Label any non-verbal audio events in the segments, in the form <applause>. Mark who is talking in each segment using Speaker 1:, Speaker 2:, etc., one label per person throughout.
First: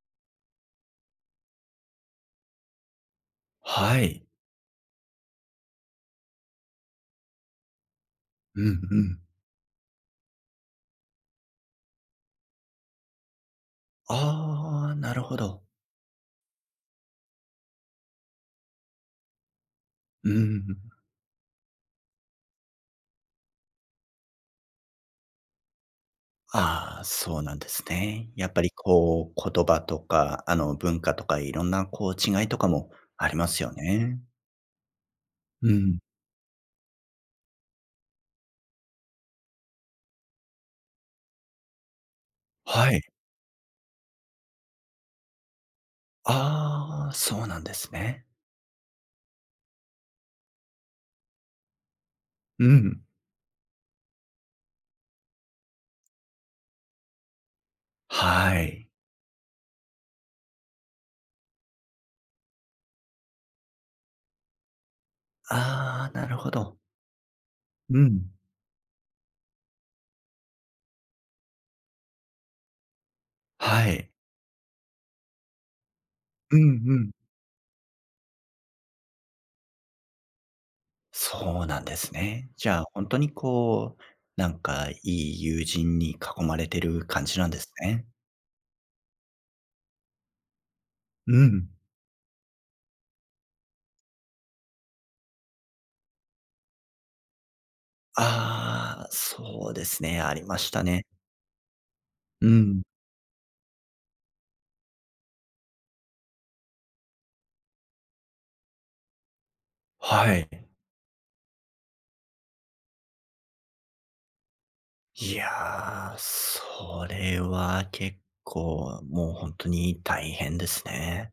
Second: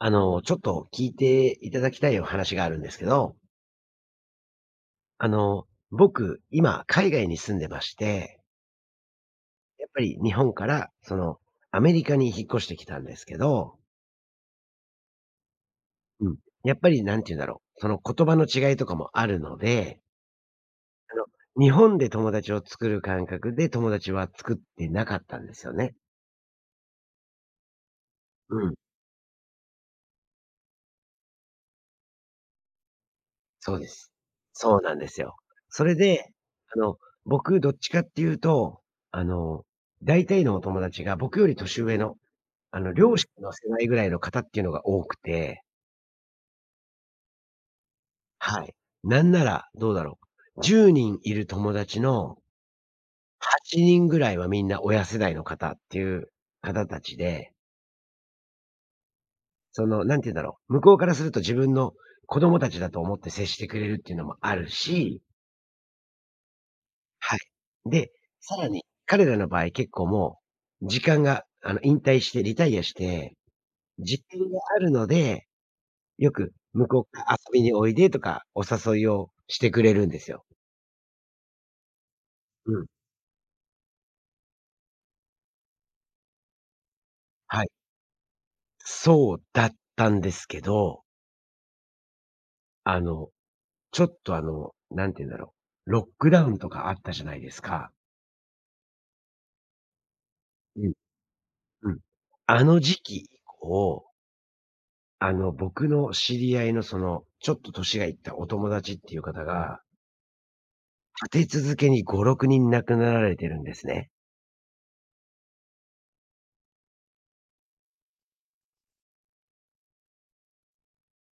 Speaker 1: あの、ちょっと聞いていただきたいお話があるんですけど。
Speaker 2: はい。
Speaker 1: あの、僕、今海外に住んでまして
Speaker 2: うんうん。
Speaker 1: やっぱり日本からそのアメリカに引っ越してきたんですけど
Speaker 2: ああ、なるほど。
Speaker 1: うん、やっぱり何て言うんだろう、その言葉の違いとかもあるので
Speaker 2: うーん。
Speaker 1: あの、日本で友達を作る感覚で友達は作ってなかったんですよね。
Speaker 2: ああ、そうなんですね。やっぱ
Speaker 1: う
Speaker 2: り
Speaker 1: ん。
Speaker 2: こう、言葉とかあの文化とかいろんな、こう、違いとかもありますよ
Speaker 1: そうです。
Speaker 2: ね。
Speaker 1: そうなんですよ。
Speaker 2: う
Speaker 1: それ
Speaker 2: ん。
Speaker 1: で、あの僕どっちかって言うと、あの大体のお友達が僕より年上の、あ
Speaker 2: は
Speaker 1: の、
Speaker 2: い。
Speaker 1: 両親の世代ぐらいの方っていうのが多くて
Speaker 2: ああ、そうなんですね。
Speaker 1: はい。なんなら、どうだろう、10人いる友達の
Speaker 2: うん。
Speaker 1: 8人ぐらいはみんな親世代の方っていう方たちで
Speaker 2: はい。
Speaker 1: その何て言うんだろう、向こうからすると自分の子供たちだと思って接してくれるっていうのもあるし。
Speaker 2: ああ、なるほど。
Speaker 1: はい。
Speaker 2: う
Speaker 1: で、
Speaker 2: ん。
Speaker 1: さらに彼らの場合結構もう時間が、あの引退してリタイアして、
Speaker 2: はい。
Speaker 1: 時間があるのでよく
Speaker 2: うん
Speaker 1: 向
Speaker 2: う
Speaker 1: こう
Speaker 2: ん。
Speaker 1: から遊びにおいでとかお誘いをしてくれるんですよ。
Speaker 2: そうなんですね。じ
Speaker 1: う
Speaker 2: ゃあ
Speaker 1: ん。
Speaker 2: 本当に、こう、なんか、良い友人に囲まれてる感じなんで
Speaker 1: はい。
Speaker 2: すね。
Speaker 1: そうだったんですけど。
Speaker 2: うん。
Speaker 1: あのちょっとあの、何て言うんだろう、ロックダウンとかあったじゃないですか。
Speaker 2: ああ、そうですね、ありました
Speaker 1: うん。
Speaker 2: ね。
Speaker 1: うん。
Speaker 2: う
Speaker 1: あの
Speaker 2: ん。
Speaker 1: 時期以降あの僕の知り合いの、そのちょっと年がいったお友達っていう方が
Speaker 2: はい。
Speaker 1: 立て続けに５、６人亡くなられてるんですね。
Speaker 2: いや、それは結構、もう、本当に大変ですね。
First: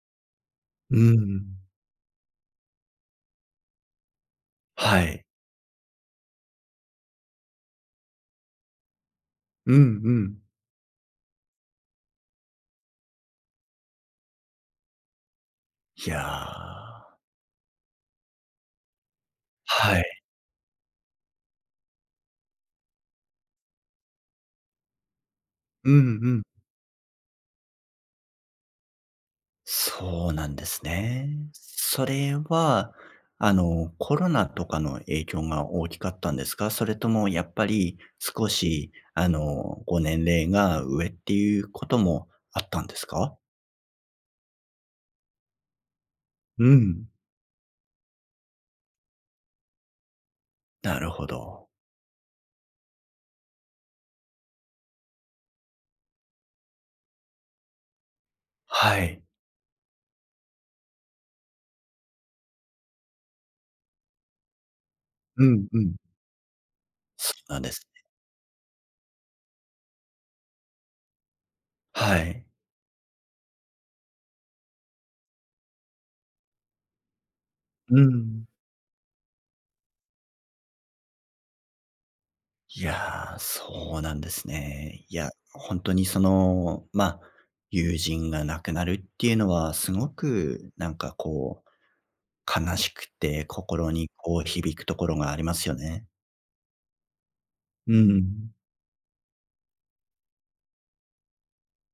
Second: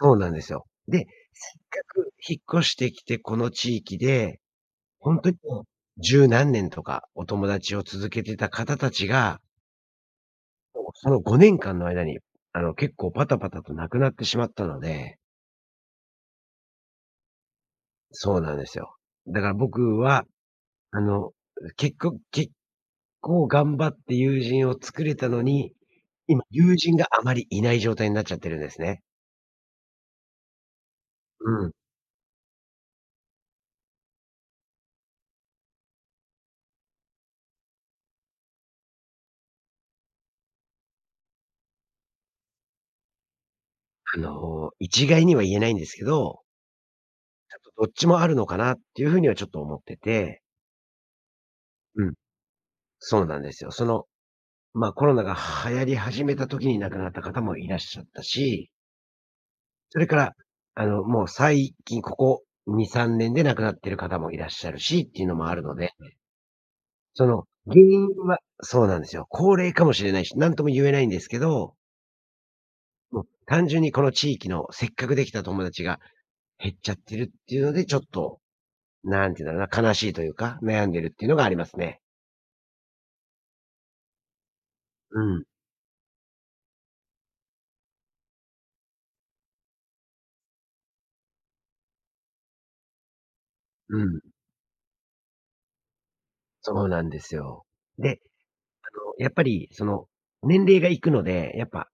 Speaker 1: そうなんですよ。
Speaker 2: うー
Speaker 1: で、せっ
Speaker 2: ん。
Speaker 1: かく引っ越してきて、この地域で
Speaker 2: は
Speaker 1: ほん
Speaker 2: い。
Speaker 1: とにもう10何年とかお友達を続けていた方達が
Speaker 2: うんうん。
Speaker 1: もう、その5年間の間に、あの結構パタパタと亡くなってしまったので
Speaker 2: いやあ。
Speaker 1: そうなんですよ。だから僕
Speaker 2: はい。
Speaker 1: はあのけっこ結構頑張って友人を作れたのに、
Speaker 2: うんう
Speaker 1: 今、
Speaker 2: ん。
Speaker 1: 友人があまりいない状態になっちゃってるんですね。
Speaker 2: そうなんですね。
Speaker 1: うん。
Speaker 2: それは、あの、コロナとかの影響が大きかったんですか？それともやっぱり少しあの、ご年齢が上っていうこともあったんですか？
Speaker 1: あの、一概には言えないんですけど
Speaker 2: うん。
Speaker 1: あと、どっちもあるのかな？っていう風にはちょっと思ってて。
Speaker 2: なるほど。
Speaker 1: うん。そうなんですよ。その、ま、コロナが流行り始めた時に亡くなった方もいらっしゃったし
Speaker 2: はい。
Speaker 1: それからあのもう最近ここ2、3年で亡くなってる方もいらっしゃるしっていうの
Speaker 2: う
Speaker 1: もある
Speaker 2: ん
Speaker 1: の
Speaker 2: う
Speaker 1: で、
Speaker 2: ん。
Speaker 1: そ
Speaker 2: そ
Speaker 1: の
Speaker 2: うなんで
Speaker 1: 原
Speaker 2: すね。
Speaker 1: 因はそうなんですよ。高齢かもしれないし、何とも言えないんですけど
Speaker 2: はい。
Speaker 1: もう単純にこの地域の、せっかくできた友達が減っちゃってるっていうので、
Speaker 2: う
Speaker 1: ちょ
Speaker 2: ー
Speaker 1: っと、
Speaker 2: ん。
Speaker 1: 何て言うのかな、悲しいというか、悩んでるっていうのがありますね。
Speaker 2: いやあ、そうなんですね。い
Speaker 1: う
Speaker 2: や、
Speaker 1: ん。
Speaker 2: 本当にその、ま、友人が亡くなるっていうのはすごく、なんか、こう、悲しくて、心
Speaker 1: う
Speaker 2: に、
Speaker 1: ん。
Speaker 2: こう、響くところがありますよね。
Speaker 1: そうなんですよ。
Speaker 2: うー
Speaker 1: で、
Speaker 2: ん。
Speaker 1: あの、やっぱり、その年齢がいくので、やっぱ、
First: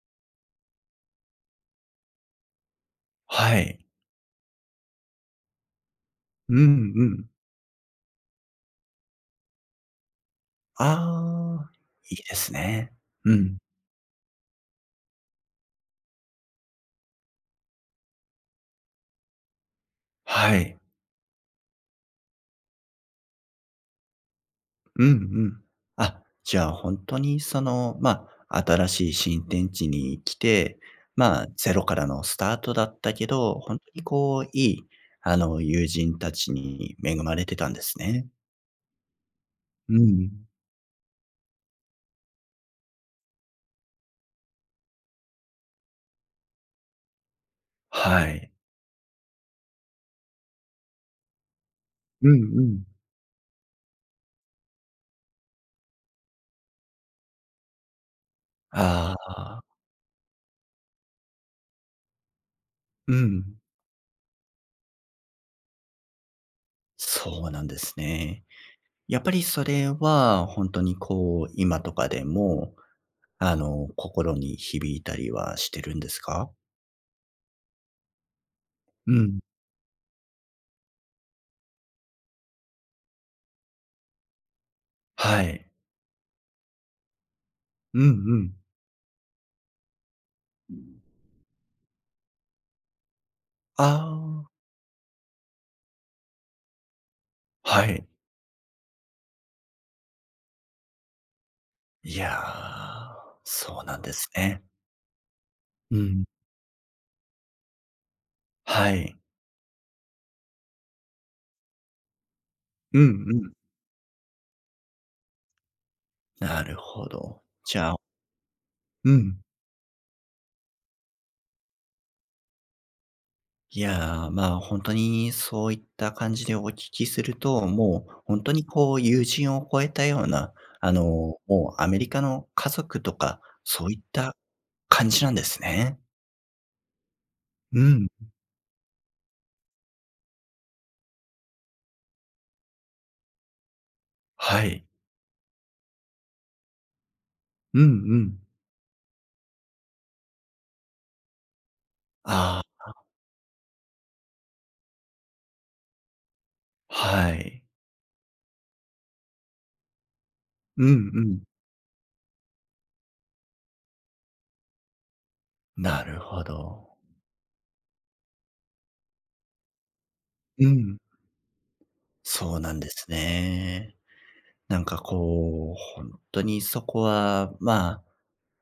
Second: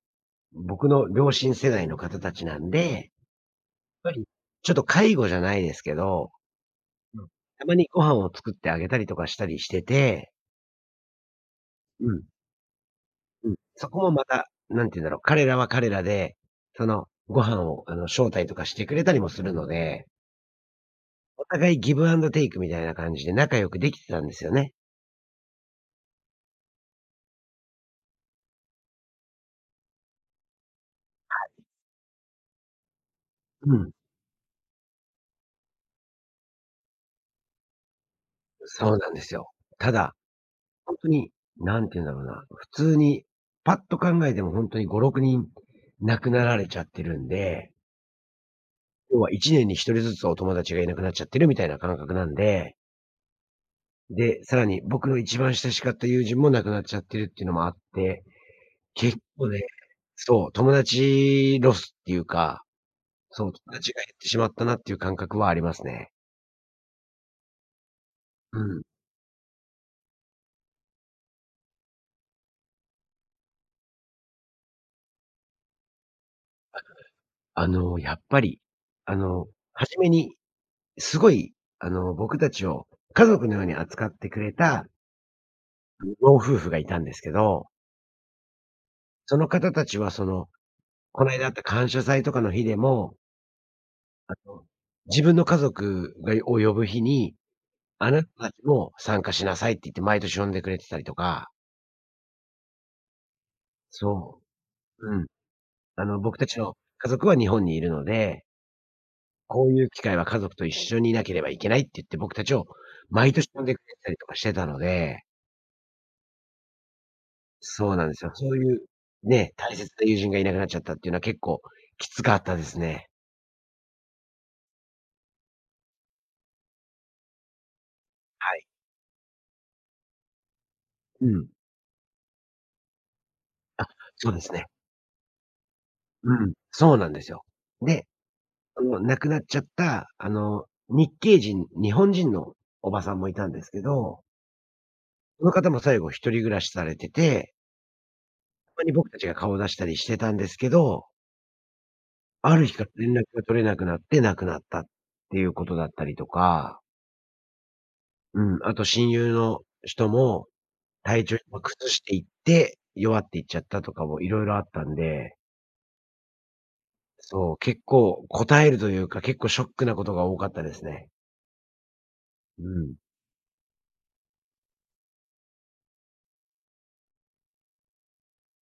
Speaker 1: 僕の両親世代の方達なんで、やっ
Speaker 2: はい。
Speaker 1: ぱり、ちょっと介護じゃないですけど、
Speaker 2: うんうん。
Speaker 1: たまにご飯を作ってあげたりとかしたりしてて
Speaker 2: ああ、
Speaker 1: う
Speaker 2: いい
Speaker 1: ん。
Speaker 2: ですね。う
Speaker 1: うん、
Speaker 2: ん。
Speaker 1: そこもまた何て言うんだろう、彼らは彼らで、その、ご飯をあの招待とかしてくれたりもするので
Speaker 2: はい。
Speaker 1: お互いギブアンドテイクみたいな感じで仲良くできてたんですよね。
Speaker 2: うんうん。あ、じゃあ本当に、その、ま、新しい新天地に来て、
Speaker 1: は
Speaker 2: まあ、
Speaker 1: い。
Speaker 2: ゼロからのスタートだったけど、
Speaker 1: う
Speaker 2: 本当
Speaker 1: ん。
Speaker 2: に、こう、良い、あの、友人たちに恵まれてたんですね。
Speaker 1: そうなんですよ。た
Speaker 2: う
Speaker 1: だ、
Speaker 2: ん。
Speaker 1: 本当に何て言うんだろうな、普通にパッと考えても本当に5、6人亡くなられちゃってるんで
Speaker 2: はい。
Speaker 1: 要は一年に一人ずつお友達がいなくなっちゃってるみたいな感覚な
Speaker 2: う
Speaker 1: ん
Speaker 2: んう
Speaker 1: で
Speaker 2: ん。
Speaker 1: で、さらに僕、一番親しかった友人も亡くなっちゃってるっていうのもあって、
Speaker 2: あ
Speaker 1: 結構ね、
Speaker 2: あ。
Speaker 1: そう、友達ロスっていうか、
Speaker 2: う
Speaker 1: そう、
Speaker 2: ん。
Speaker 1: 友達が減ってしまったなっていう感覚はありますね。
Speaker 2: そうなんですね。
Speaker 1: うん。
Speaker 2: やっぱりそれは本当にこう、今とかでも、あの、心に響いたりはしてるんですか？
Speaker 1: あの、やっぱり、
Speaker 2: う
Speaker 1: あ
Speaker 2: ん。
Speaker 1: の、初めにすごいあの僕たちを家族のように扱ってくれた
Speaker 2: はい。
Speaker 1: 老夫婦がいたんですけど
Speaker 2: うんうん。
Speaker 1: その方たちはその、こないだあった感謝祭とかの日でも
Speaker 2: あ
Speaker 1: あ
Speaker 2: あ。
Speaker 1: の、自分の家族がを、呼ぶ日に、
Speaker 2: はい。
Speaker 1: あなたたちも参加しなさいって言って毎年呼んでくれてたりとか。
Speaker 2: いやあ、そうなんです
Speaker 1: そ
Speaker 2: ね。
Speaker 1: う。うん。
Speaker 2: う
Speaker 1: あの
Speaker 2: ん。
Speaker 1: 僕たちの家族は日本にいるので
Speaker 2: はい。
Speaker 1: こういう機会は家族と一緒にいなければいけないって言って、僕たちを
Speaker 2: うん
Speaker 1: 毎
Speaker 2: う
Speaker 1: 年
Speaker 2: ん。
Speaker 1: 呼んでくれたりとかしてたので
Speaker 2: なるほど、じゃ
Speaker 1: そう
Speaker 2: あ
Speaker 1: なんですよ。そういう
Speaker 2: うん。
Speaker 1: ね、大切な友人がいなくなっちゃったってのは結構きつかったですね。
Speaker 2: いやあ、ま、ほんとにそういった感じでお聞きすると、もう本当
Speaker 1: はい。
Speaker 2: にこう友人を超えたような、あの
Speaker 1: うん。
Speaker 2: もうアメリカの家族とか
Speaker 1: あ、
Speaker 2: そういっ
Speaker 1: そう
Speaker 2: た
Speaker 1: ですね。
Speaker 2: 感じなんですね。
Speaker 1: うん、そうなんですよ。
Speaker 2: う
Speaker 1: で、
Speaker 2: ん。
Speaker 1: あの亡くなっちゃったあの、日系人日本人のおばさんもいたんですけど
Speaker 2: はい。
Speaker 1: その方も最後一人暮らしされてて
Speaker 2: うんうん。
Speaker 1: たまに僕たちが顔を出したりしてたんですけどあ
Speaker 2: ああ。
Speaker 1: る日から連絡が取れなくなって、亡くなったっていうことだったりとか
Speaker 2: はい。
Speaker 1: うん、あと親友の人も
Speaker 2: うんう
Speaker 1: 体調
Speaker 2: ん。
Speaker 1: 崩していって、弱っていっちゃったとかも色々あったんで
Speaker 2: なるほど。
Speaker 1: そう、結構堪えるというか、結構ショックなことが多かった
Speaker 2: う
Speaker 1: です
Speaker 2: ん。
Speaker 1: ね。
Speaker 2: そう
Speaker 1: う
Speaker 2: なんで
Speaker 1: ん。
Speaker 2: すね。なんかこう、本当にそこは、ま、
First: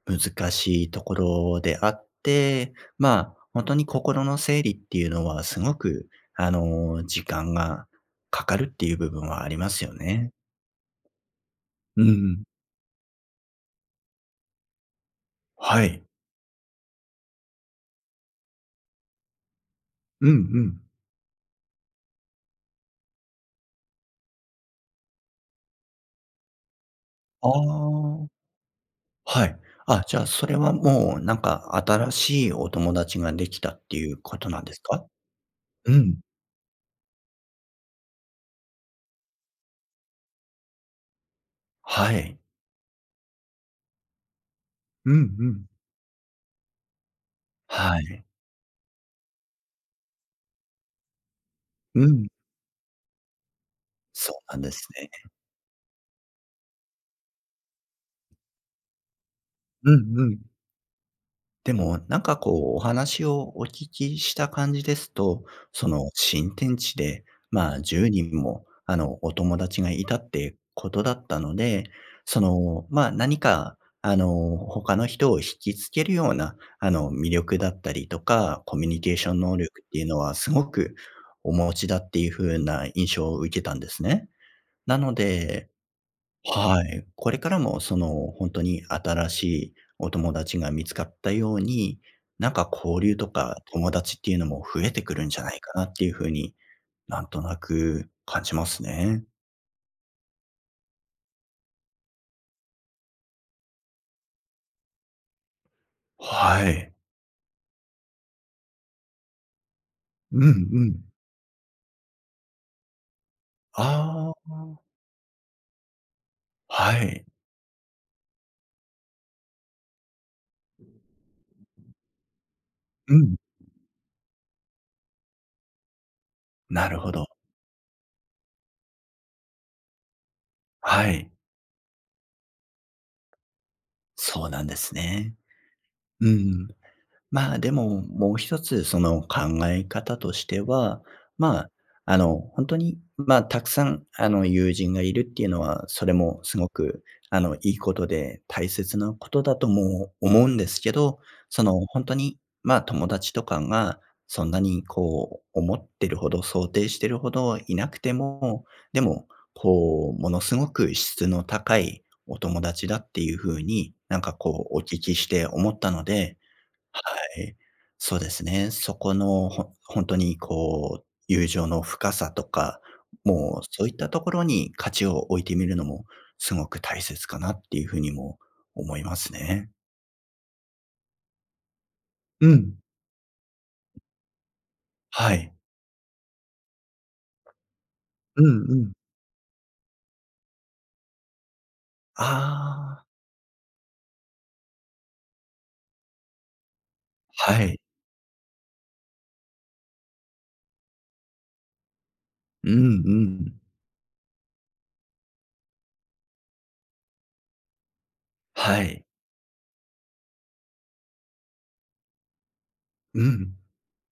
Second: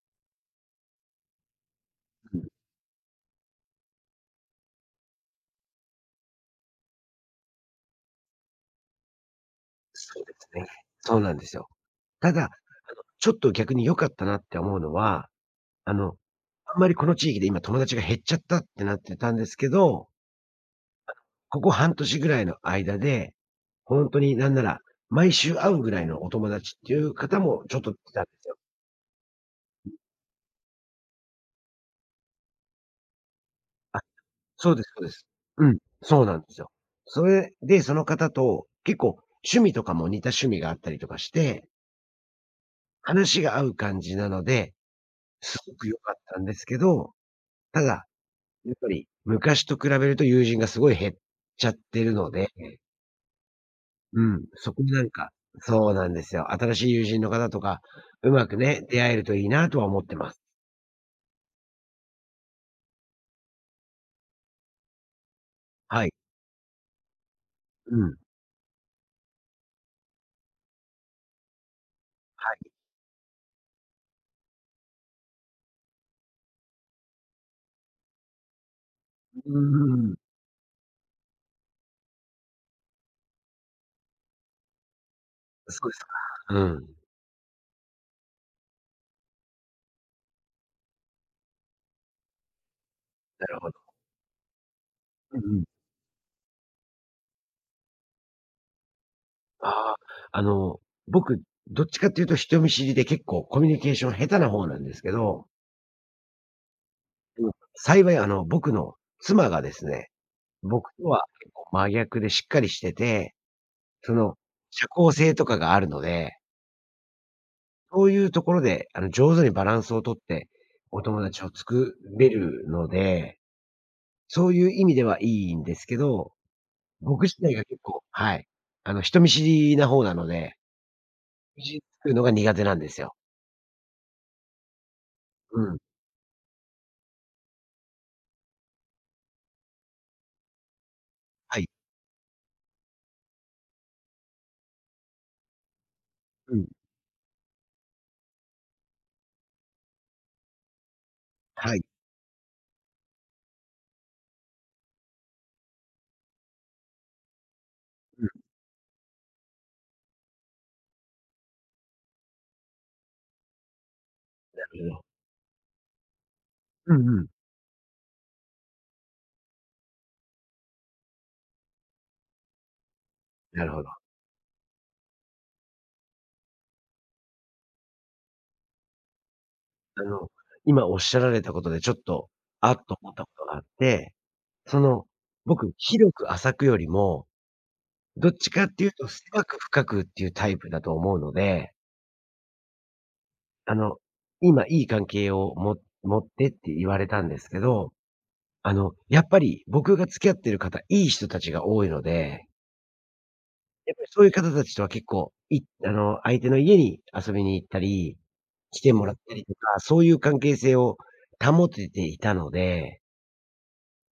Speaker 2: 難しいところであっ
Speaker 1: うん。
Speaker 2: て、ま、本当に心の整理っていうのはすごくあの、時間がかかるっていう部分はありますよ
Speaker 1: そう
Speaker 2: ね。
Speaker 1: ですね。そうなんですよ。
Speaker 2: う
Speaker 1: ただ、あ
Speaker 2: ん。
Speaker 1: のちょっと逆に良かったなって思うのは、
Speaker 2: は
Speaker 1: あ
Speaker 2: い。
Speaker 1: の、あんまりこの地域で今友達が減っちゃったってなってたんですけど。
Speaker 2: うんうん。
Speaker 1: ここ半年ぐらいの間で、本当に何なら毎週会うぐらいのお友達っていう方
Speaker 2: あ
Speaker 1: もちょっと出来たん
Speaker 2: あ、
Speaker 1: ですよ。
Speaker 2: はい。あ、じゃ、それはもう何か新しいお友達が出来たって
Speaker 1: あ、
Speaker 2: いうことなん
Speaker 1: そ
Speaker 2: で
Speaker 1: う
Speaker 2: す
Speaker 1: です、そ
Speaker 2: か？
Speaker 1: うです。うん、
Speaker 2: う
Speaker 1: そ
Speaker 2: ん。
Speaker 1: うなんですよ。それでその方と、結構趣味とかも似た趣味があったりとかして。
Speaker 2: はい。
Speaker 1: 話が合う感じなので、
Speaker 2: うんう
Speaker 1: す
Speaker 2: ん。
Speaker 1: ごく良かったんですけど、た
Speaker 2: は
Speaker 1: だ
Speaker 2: い。
Speaker 1: やっぱり昔と比べると友人がすごい減っちゃって
Speaker 2: う
Speaker 1: る
Speaker 2: ん。
Speaker 1: ので。う
Speaker 2: そう
Speaker 1: ん、
Speaker 2: なんで
Speaker 1: そこ
Speaker 2: す
Speaker 1: になん
Speaker 2: ね。
Speaker 1: か、そうなんですよ。新しい友人の方とか、うまくね、出会えるといいなとは
Speaker 2: う
Speaker 1: 思って
Speaker 2: んう
Speaker 1: ます。
Speaker 2: ん。でも、なんかこうお話をお聞きした感じですと、そ
Speaker 1: は
Speaker 2: の、
Speaker 1: い。
Speaker 2: 新天地でまあ
Speaker 1: う
Speaker 2: じゅう
Speaker 1: ん。
Speaker 2: にんも、あの、お友達がいたってことだったので、そ
Speaker 1: はい。
Speaker 2: の、ま、何か、あの、他の人を惹きつけるような、あの、魅力だったりとか、コミュニケーション
Speaker 1: う
Speaker 2: 能力っていう
Speaker 1: ーん。
Speaker 2: のは凄くお持ちだっていう風な印象を受けたんですね。なので、
Speaker 1: そうですか。う
Speaker 2: は
Speaker 1: ん。
Speaker 2: い、これからもその、本当に新しいお友達が見つかったように、なんか交流と
Speaker 1: な
Speaker 2: か
Speaker 1: るほど。
Speaker 2: 友達っていうのも増えてくるん
Speaker 1: う
Speaker 2: じゃ
Speaker 1: ん
Speaker 2: な
Speaker 1: う
Speaker 2: い
Speaker 1: ん。
Speaker 2: かなっていう風に、なんとなく感じますね。
Speaker 1: あ、あの、僕どっちかって言うと人見知りで結構コミュニケーション下手な方なんですけど。
Speaker 2: はい。
Speaker 1: うん、幸いあの、僕の妻がですね、
Speaker 2: うんう
Speaker 1: 僕と
Speaker 2: ん。
Speaker 1: は結構真逆でしっかりしてて、そ
Speaker 2: あ
Speaker 1: の、
Speaker 2: あ。
Speaker 1: 社交性とかがあるので。
Speaker 2: はい。
Speaker 1: そういうところで、あの、上手にバランスを取ってお友達を作れるの
Speaker 2: うん。
Speaker 1: で、そういう意味ではいいんですけど、
Speaker 2: なるほ
Speaker 1: 僕
Speaker 2: ど。
Speaker 1: 自体が結構、はい、あの、人見知りな方なので。
Speaker 2: はい。
Speaker 1: <unintelligible> 作るのが苦手なんですよ。
Speaker 2: そうなんですね。
Speaker 1: うん。
Speaker 2: うん、ま、でも、もう一つその考え方としては、
Speaker 1: はい。
Speaker 2: ま、あの、本当に、ま、たくさん、あの、友人が居るっていうのは、それも
Speaker 1: うん。
Speaker 2: 凄く、あの、良いことで大切な事だとも思うんですけど、そ
Speaker 1: は
Speaker 2: の、
Speaker 1: い。
Speaker 2: 本当に、ま、友達とかがそんなにこう思ってるほど、想定しているほどいなくて
Speaker 1: うん。
Speaker 2: も、でも、こう、ものすごく質の高いお友達だっていう風に、なんか
Speaker 1: な
Speaker 2: こう、お
Speaker 1: るほ
Speaker 2: 聞
Speaker 1: ど。
Speaker 2: きして思ったので、
Speaker 1: う
Speaker 2: は
Speaker 1: んうん。
Speaker 2: い、そうですね。そこの、ほ本当にこう、友情の深さとか、も
Speaker 1: な
Speaker 2: う、
Speaker 1: るほ
Speaker 2: そうい
Speaker 1: ど。
Speaker 2: ったところに価値を置いてみるのもすごく大切かなっていう風にも思いますね。
Speaker 1: あの、今おっしゃられたことでちょっと、
Speaker 2: う
Speaker 1: 「あ。」
Speaker 2: ん。
Speaker 1: と思ったことがあって、その、
Speaker 2: はい。
Speaker 1: 僕広く浅くよりも、どっ
Speaker 2: <swallows> うん
Speaker 1: ちかって
Speaker 2: う
Speaker 1: 言う
Speaker 2: ん。
Speaker 1: と狭く深くっていうタイプだと思うので。
Speaker 2: ああ。
Speaker 1: あの、今良い関係を、も持ってって言われたんですけ
Speaker 2: はい。
Speaker 1: ど、あの、やっぱり、僕が付き合ってる方、良い人たちが多いので
Speaker 2: うんうん。
Speaker 1: やっぱりそういう方達とは、結構、いあの相手の家に遊びに行ったり、来
Speaker 2: は
Speaker 1: て
Speaker 2: い。
Speaker 1: もらったりとか、そういう関係性を保てていたので
Speaker 2: うん。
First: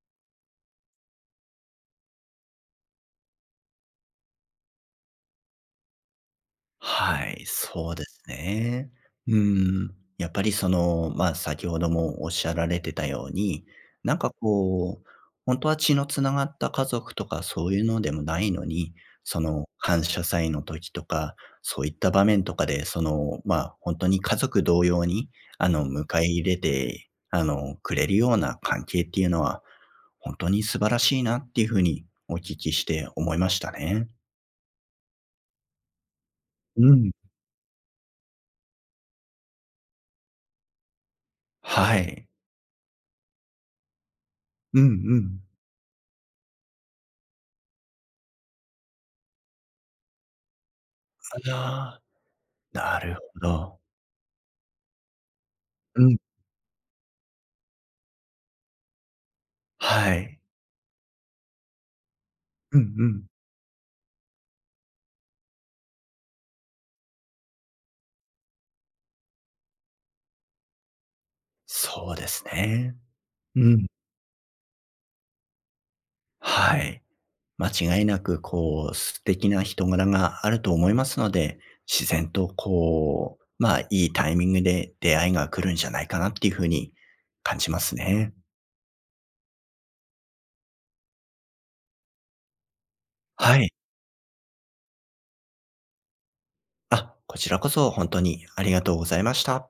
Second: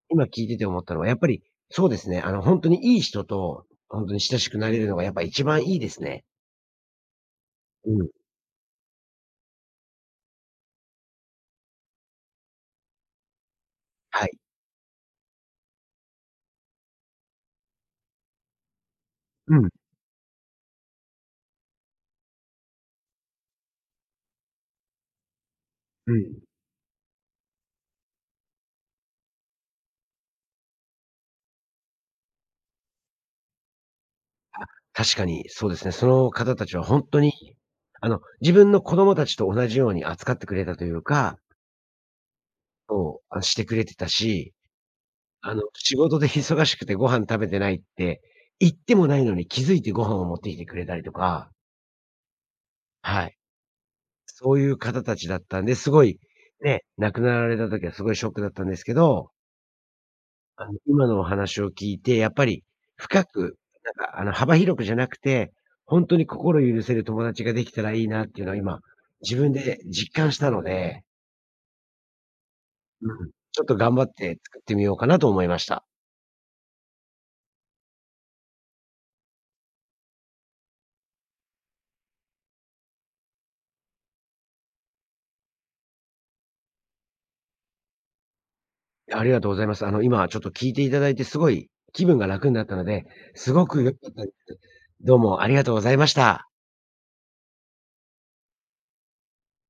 Speaker 1: 今聞いてて思ったのはやっぱり、そうですね。あの、本当に良い人と本当に親しくなれるのがやっぱり一番いいですね。
Speaker 2: はい、
Speaker 1: う
Speaker 2: そうで
Speaker 1: ん。
Speaker 2: すね。うーん、やっぱりその、ま、先ほどもおっしゃられてたように、なん
Speaker 1: は
Speaker 2: か
Speaker 1: い。
Speaker 2: こう、本当は血の繋がった家族とかそういうのでもないのに、そ
Speaker 1: う
Speaker 2: の、
Speaker 1: ん。
Speaker 2: 感謝祭の時とか、そういった場面とかで、その、ま、本当に家族同様に、あの、迎
Speaker 1: う
Speaker 2: え入
Speaker 1: ん。
Speaker 2: れて、あの、くれるような関係っていうのは本当に素晴らしいなっていう風にお聞きして思いましたね。
Speaker 1: あ、確かにそうですね。その方達は
Speaker 2: う
Speaker 1: 本
Speaker 2: ん。
Speaker 1: 当にあの、自分の子供達と同じように扱ってくれたと言うか
Speaker 2: はい。
Speaker 1: そう、あ、してくれてたし。
Speaker 2: うんうん。
Speaker 1: あの、仕事で忙しくてご飯食べてないって、言ってもないのに気づいてご飯を持ってきてくれたりとか
Speaker 2: ああ、なる
Speaker 1: はい。
Speaker 2: ほど。
Speaker 1: そういう方たちだったんで、すご
Speaker 2: うん。
Speaker 1: い、ね、亡くなられた時はすごいショックだったんですけど。
Speaker 2: はい。
Speaker 1: あの、今のお話を聞いて、やっぱり、
Speaker 2: うんう
Speaker 1: 深
Speaker 2: ん。
Speaker 1: く、なんか、あの、幅広くじゃなくて、本当に心を許せる友達ができたらいいなっていうのは、今自分で実感したので
Speaker 2: そうですね。
Speaker 1: うん、
Speaker 2: う
Speaker 1: ちょっと
Speaker 2: ん。
Speaker 1: 頑張って作ってみようかなと思いました。
Speaker 2: はい。間違いなく、こう、素敵な人柄があると思いますので、自然と、こう、ま、いいタイミングで出会いが来るんじゃないかなっていう風に感じますね。
Speaker 1: ありがとうございます。あの、今ちょっと聞いていただいて、すごい気分が楽になったので、す
Speaker 2: は
Speaker 1: ご
Speaker 2: い。
Speaker 1: く良かったです。どうもありがとうございました。
Speaker 2: あ、こちらこそ本当にありがとうございました。